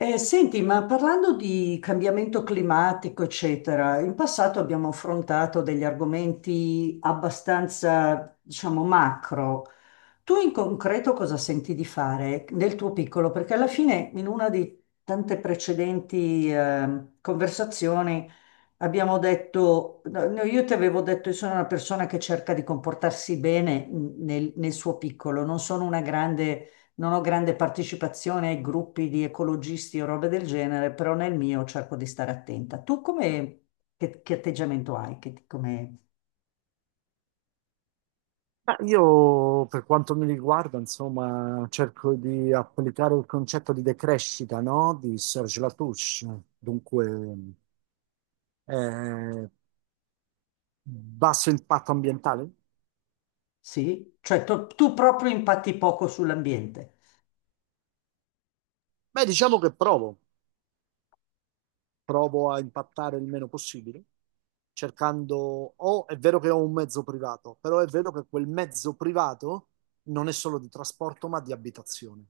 Senti, ma parlando di cambiamento climatico, eccetera, in passato abbiamo affrontato degli argomenti abbastanza, diciamo, macro. Tu in concreto cosa senti di fare nel tuo piccolo? Perché alla fine in una di tante precedenti conversazioni abbiamo detto, no, no, io ti avevo detto, io sono una persona che cerca di comportarsi bene nel, nel suo piccolo, non sono una grande, non ho grande partecipazione ai gruppi di ecologisti o robe del genere, però nel mio cerco di stare attenta. Tu come, che atteggiamento hai? Ma io, per quanto mi riguarda, insomma, cerco di applicare il concetto di decrescita, no? Di Serge Latouche. Dunque, eh, basso impatto ambientale? Sì? Cioè tu proprio impatti poco sull'ambiente. Beh, diciamo che provo a impattare il meno possibile, cercando, o è vero che ho un mezzo privato, però è vero che quel mezzo privato non è solo di trasporto, ma di abitazione,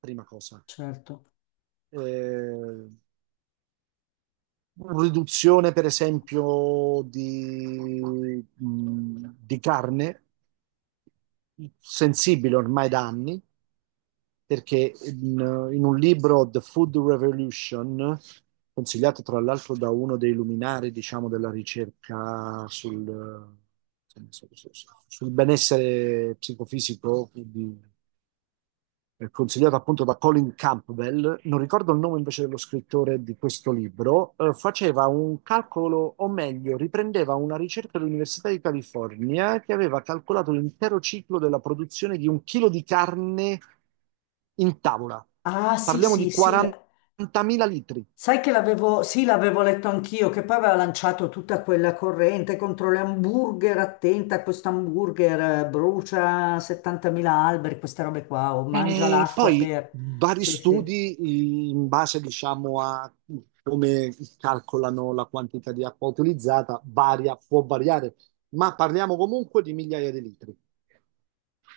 prima cosa. Certo. Eh, Riduzione, per esempio, di carne, sensibile ormai da anni, perché in un libro, The Food Revolution, consigliato tra l'altro da uno dei luminari, diciamo, della ricerca sul benessere psicofisico di, consigliato appunto da Colin Campbell, non ricordo il nome invece dello scrittore di questo libro, faceva un calcolo, o meglio, riprendeva una ricerca dell'Università di California che aveva calcolato l'intero ciclo della produzione di un chilo di carne in tavola. Ah, sì, Parliamo di sì, sì. 40.000 litri. Sai che l'avevo, sì, l'avevo letto anch'io, che poi aveva lanciato tutta quella corrente contro le hamburger, attenta, a questo hamburger brucia 70.000 alberi, queste robe qua, o mangia E l'acqua poi per... vari Sì, sì, studi in base, diciamo, a come calcolano la quantità di acqua utilizzata, varia, può variare, ma parliamo comunque di migliaia di litri.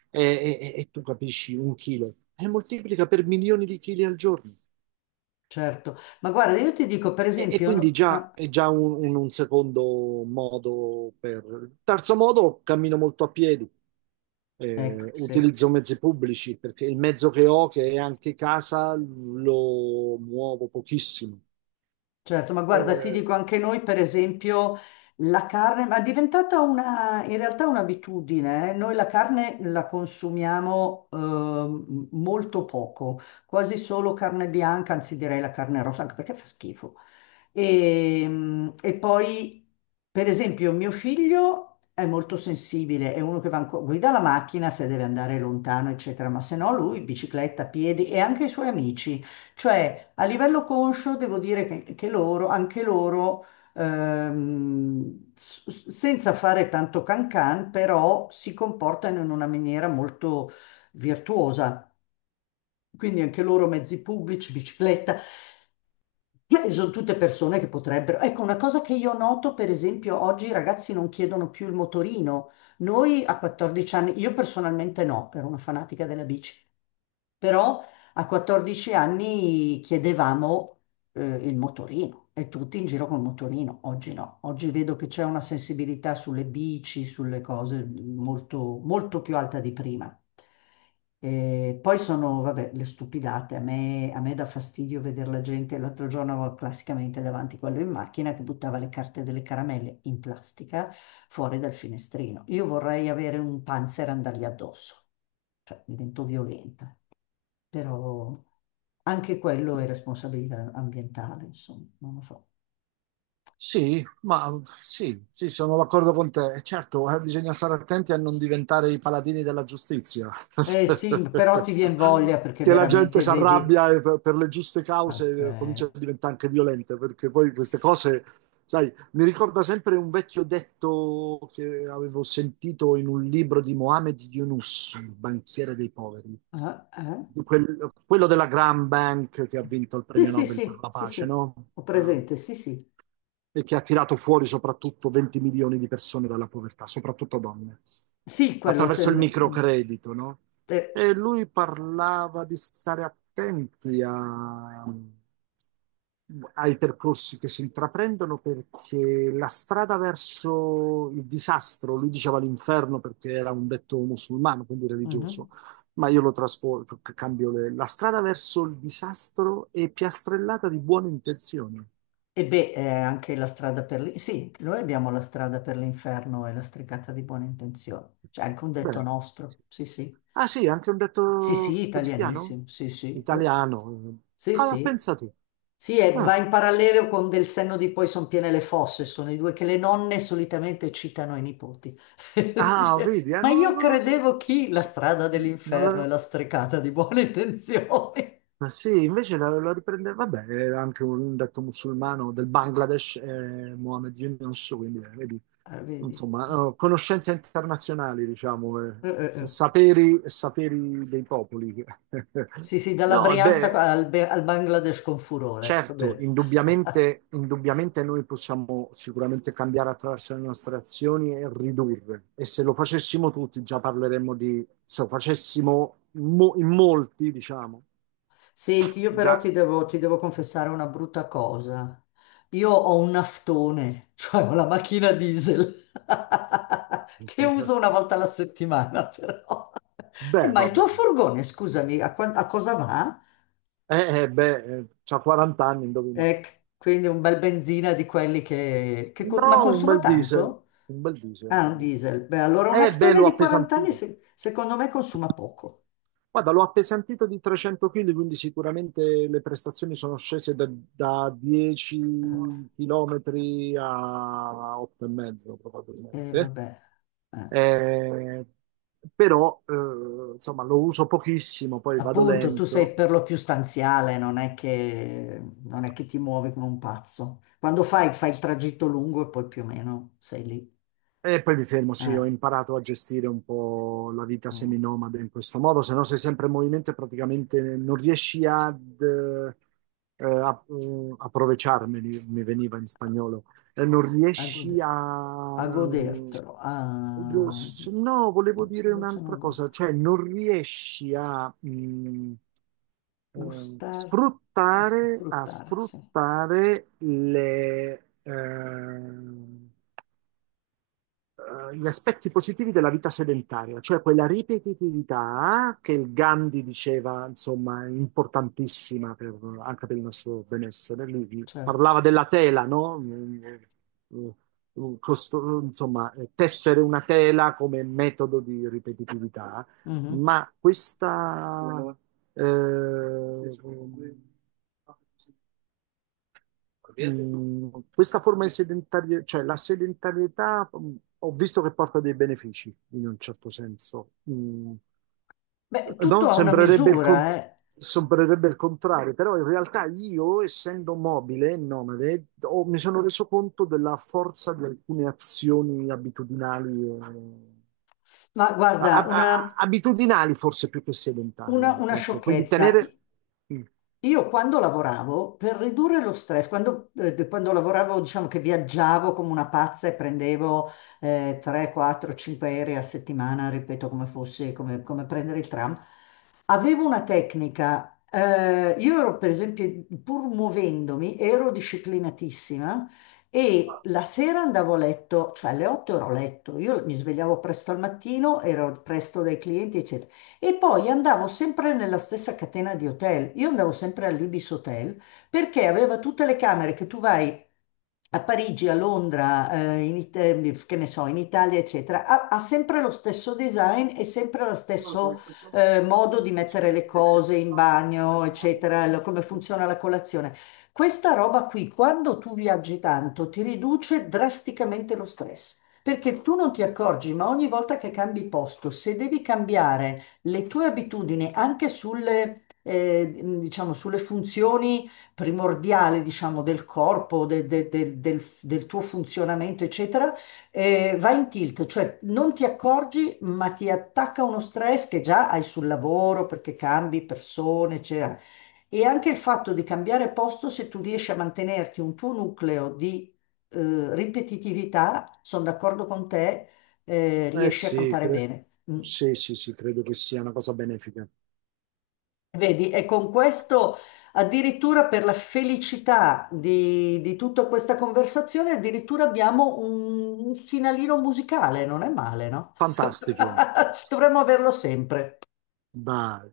E tu capisci un chilo e moltiplica per milioni di chili al giorno. certo. Ma guarda, io ti dico, per E esempio... quindi già è già un secondo modo per... Terzo modo, cammino molto a piedi. ecco, eh, sì. utilizzo mezzi pubblici perché il mezzo che ho, che è anche casa, lo muovo pochissimo. Certo, ma guarda, ti Eh, dico anche noi, per esempio, la carne, ma è diventata una, in realtà un'abitudine, eh. Noi la carne la consumiamo molto poco, quasi solo carne bianca, anzi direi la carne rossa, anche perché fa schifo. E poi, per esempio, mio figlio è molto sensibile, è uno che guida la macchina se deve andare lontano, eccetera, ma se no lui bicicletta, piedi e anche i suoi amici. Cioè, a livello conscio devo dire che loro, anche loro, senza fare tanto cancan, però si comportano in una maniera molto virtuosa. Quindi anche loro mezzi pubblici, bicicletta, sono tutte persone che potrebbero... Ecco, una cosa che io noto, per esempio, oggi i ragazzi non chiedono più il motorino. Noi a 14 anni, io personalmente no, ero una fanatica della bici. Però a 14 anni chiedevamo eh, il motorino e tutti in giro col motorino. Oggi no, oggi vedo che c'è una sensibilità sulle bici, sulle cose molto, molto più alta di prima. E poi sono, vabbè, le stupidate. A me dà fastidio vedere la gente. L'altro giorno avevo classicamente davanti quello in macchina che buttava le carte delle caramelle in plastica fuori dal finestrino. Io vorrei avere un panzer e andargli addosso, cioè divento violenta, però anche quello è responsabilità ambientale, insomma, non lo so. Sì, ma sì, sì, sono d'accordo con te. E certo, bisogna stare attenti a non diventare i paladini della giustizia, Eh sì, però ti viene voglia perché che la gente veramente si vedi, arrabbia e per le giuste cause vabbè, comincia a diventare anche violenta, perché poi queste s- cose, sai, mi ricorda sempre un vecchio detto che avevo sentito in un libro di Mohamed Yunus, il banchiere dei poveri, ah, eh? di quello della Grand Bank che ha vinto il Sì, premio sì, Nobel per sì, la sì, pace, sì, no? ho Ah, presente, sì, sì. e che ha tirato fuori soprattutto 20 milioni di persone dalla povertà, soprattutto donne, Sì, quello attraverso il microcredito, no? te- E lui parlava di stare attenti ai percorsi che si intraprendono perché la strada verso il disastro, lui diceva l'inferno perché era un detto musulmano, quindi religioso, mhm. ma io lo trasformo, cambio la strada verso il disastro è piastrellata di buone intenzioni. E beh, anche la strada per lì. Sì, noi abbiamo la strada per l'inferno e la stricata di buone intenzioni. C'è anche un detto Bene. nostro. Sì, sì. Ah sì, anche un Sì, detto sì, cristiano? italianissimo. Sì, sì. Italiano. Sì, Ah, ma sì. pensa tu. Sì, e va Ah, in parallelo con Del senno di poi son piene le fosse, sono i due che le nonne solitamente citano ai nipoti. ah, Dice, vedi, ma io non lo so. credevo chi? La strada Non dell'inferno e l'avevo... la strecata di buone intenzioni. Ma sì, invece la riprende... Vabbè, era anche un detto musulmano del Bangladesh, Mohammed Yunus, quindi vedi, Ah, vedi. Ah. insomma, conoscenze internazionali, diciamo, Eh. saperi, saperi dei popoli. Sì, sì, dalla No, Brianza beh... al, al Bangladesh con furore. Va Certo, bene. indubbiamente, indubbiamente noi possiamo sicuramente cambiare attraverso le nostre azioni e ridurre. E se lo facessimo tutti, già parleremmo di, se lo facessimo in molti, diciamo, Senti, io però già. ti devo confessare una brutta cosa. Io ho un naftone, cioè ho la macchina diesel, che uso una volta alla settimana però. Beh, Ma va il tuo bene. furgone, scusami, a, a cosa va? C'ha 40 anni, indovina. Ecco, quindi un bel benzina di quelli che... No, ma un consuma bel diesel, tanto? un bel diesel. Ah, un Un bel diesel. Beh, allora un diesel. Beh, naftone l'ho di 40 anni appesantito. Secondo me consuma poco. Guarda, l'ho appesantito di 300 kg, quindi sicuramente le prestazioni sono scese da 10 km a 8,5 E probabilmente. vabbè. Eh. Eh, però, insomma, lo uso pochissimo, poi vado Appunto, tu lento. sei per lo più stanziale, non è che ti muovi come un pazzo. Quando fai il tragitto lungo e poi più o meno sei lì. E poi mi fermo, sì, eh, ho imparato a gestire un po' la vita mm, seminomade in questo modo, se no sei sempre in movimento e praticamente non riesci ad, aprovecharmeli, mi veniva in spagnolo. Non a riesci gode- a a... godertelo. A... No, volevo dire Invece no, un'altra cosa, cioè non riesci a... gustar, a sfruttare, sì, sfruttare gli aspetti positivi della vita sedentaria, cioè quella ripetitività che il Gandhi diceva, insomma, importantissima anche per il nostro benessere. Lui certo. parlava della tela, no? Mm, insomma, tessere una tela come metodo di ripetitività, Mhm. ma eh, Mm, questa forma di sedentarietà, cioè la sedentarietà, ho visto che porta dei benefici in un certo senso. Beh, tutto No? ha una Sembrerebbe il misura, cont- eh. sembrerebbe il contrario, però in realtà io, essendo mobile e nomade, mi sono reso conto della forza di alcune azioni abitudinali. eh, Ma a- guarda, a- abitudinali forse più che sedentarie, una ecco, quindi sciocchezza. tenere, mm, Io quando lavoravo, per ridurre lo stress, quando lavoravo, diciamo che viaggiavo come una pazza e prendevo 3, 4, 5 aerei a settimana, ripeto, come fosse, come prendere il tram, avevo una tecnica. Io ero, per esempio, pur muovendomi, ero disciplinatissima e la sera andavo a letto, cioè alle 8 ero a letto, io mi svegliavo presto al mattino, ero presto dai clienti, eccetera. E poi andavo sempre nella stessa catena di hotel. Io andavo sempre all'Ibis Hotel perché aveva tutte le camere che tu vai a Parigi, a Londra, che ne so, in Italia, eccetera, ha sempre lo stesso design e sempre lo stesso modo di mettere le cose in bagno, eccetera, come funziona la colazione. Questa roba qui, quando tu viaggi tanto, ti riduce drasticamente lo stress. Perché tu non ti accorgi, ma ogni volta che cambi posto, se devi cambiare le tue abitudini anche sulle, diciamo, sulle funzioni primordiale, diciamo, del corpo, del tuo funzionamento, eccetera, va in tilt, cioè non ti accorgi, ma ti attacca uno stress che già hai sul lavoro perché cambi persone, eccetera. E anche il fatto di cambiare posto, se tu riesci a mantenerti un tuo nucleo di ripetitività, sono d'accordo con te, Eh riesci a sì, campare bene. Mm. sì, sì, sì, credo che sia una cosa benefica. Vedi, e con questo addirittura per la felicità di tutta questa conversazione, addirittura abbiamo un finalino musicale, non è male, no? Fantastico, Dovremmo averlo sempre. dai.